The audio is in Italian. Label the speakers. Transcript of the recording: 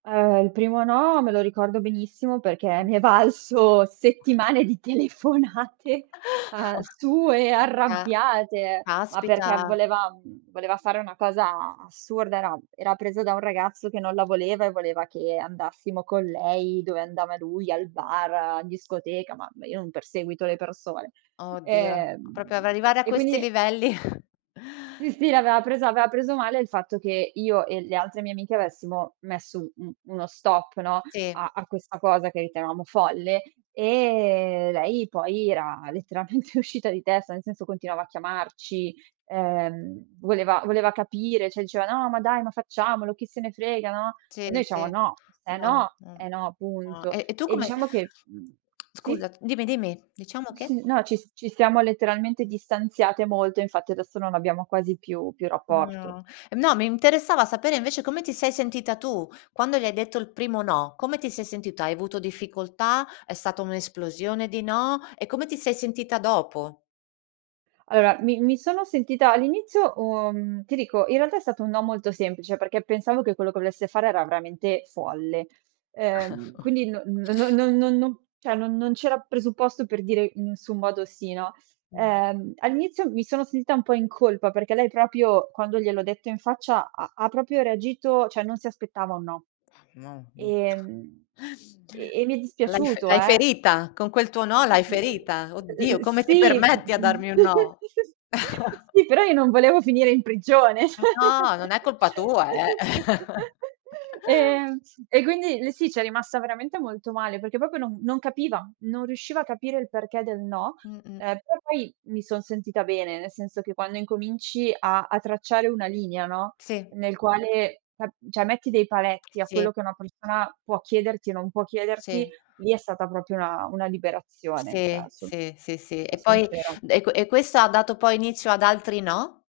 Speaker 1: Ehm, il primo no me lo ricordo benissimo perché mi è valso
Speaker 2: [unintelligible]
Speaker 1: settimane di telefonate, ehm, sue
Speaker 2: Ah.
Speaker 1: arrabbiate, ma perché
Speaker 2: Caspita.
Speaker 1: voleva uhm, voleva fare una cosa a assurda: era era presa da un ragazzo che non la voleva e voleva che andassimo con lei dove andava lui, al bar, in discoteca, ma ma io non perseguito le persone.
Speaker 2: Oddio, proprio av
Speaker 1: Ehm,
Speaker 2: arrivare a
Speaker 1: e
Speaker 2: questi
Speaker 1: quindi
Speaker 2: livelli.
Speaker 1: Sì, sì, l'aveva presa aveva preso male il fatto che io e le altre mie amiche avessimo messo un uno stop no,
Speaker 2: Sì.
Speaker 1: a a questa cosa che ritenevamo folle, e lei poi era letteralmente uscita di testa, nel senso continuava a chiamarci, ehm, voleva voleva capire, cioè diceva: "No, ma dai, ma facciamolo, chi se ne frega, no?"
Speaker 2: Sì,
Speaker 1: E noi diciamo:
Speaker 2: sì.
Speaker 1: "No, se
Speaker 2: No,
Speaker 1: no,
Speaker 2: mh.
Speaker 1: è no,
Speaker 2: No.
Speaker 1: punto."
Speaker 2: E e tu
Speaker 1: E
Speaker 2: come
Speaker 1: diciamo che mhmm, sì?
Speaker 2: Scusa, dimmi dimmi. Diciamo
Speaker 1: Mhmm,
Speaker 2: che?
Speaker 1: sì, no, ci s ci stiamo letteralmente distanziate molto, infatti adesso non abbiamo quasi più più rapporto.
Speaker 2: No. No, mi interessava sapere invece come ti sei sentita tu quando gli hai detto il primo no. Come ti sei sentita? Hai avuto difficoltà? È stata un'esplosione di no? E come ti sei sentita dopo?
Speaker 1: Allora mi mi sono sentita all'inizio, uhm, ti dico, in realtà è stato un no molto semplice perché pensavo che quello che volesse fare era veramente folle. Ehm, quindi non no non non non non cioè non non c'era presupposto per dire in nessun modo sì, no.
Speaker 2: Mh.
Speaker 1: Ehm, all'inizio mi sono sentita un po' in colpa, perché lei proprio quando gliel'ho detto in faccia ha ha proprio reagito cioè non si aspettava un no;
Speaker 2: [unintelligible]
Speaker 1: ehm, e e mi è
Speaker 2: L'hai fe
Speaker 1: dispiaciuto,
Speaker 2: l'hai
Speaker 1: eh!
Speaker 2: ferita. Con quel tuo no l'hai
Speaker 1: S ehm, eh
Speaker 2: ferita.
Speaker 1: eh eh
Speaker 2: "Oddio, come ti
Speaker 1: sì uh
Speaker 2: permetti a
Speaker 1: uh uhm,
Speaker 2: darmi un no!"
Speaker 1: [unintelligible] sì però io non volevo finire in prigione, cioè!
Speaker 2: No, non è colpa tua, eh!
Speaker 1: Ehm, e quindi lei sì, c'è rimasta veramente molto male, perché proprio non non capiva, non riusciva a capire il perché del no.
Speaker 2: Mh-mh.
Speaker 1: Ehm, però poi mi son sentita bene, nel senso che quando incominci a a tracciare una linea, no,
Speaker 2: Sì.
Speaker 1: nel quale [unintelligible] cioè metti dei paletti a
Speaker 2: Sì.
Speaker 1: quello che una persona può chiederti e non può chiederti,
Speaker 2: Sì.
Speaker 1: lì è stata proprio una una liberazione, cioè
Speaker 2: Sì,
Speaker 1: son
Speaker 2: sì, sì, sì,
Speaker 1: sono
Speaker 2: e poi
Speaker 1: sincera.
Speaker 2: d e que e questo ha dato poi inizio ad altri no?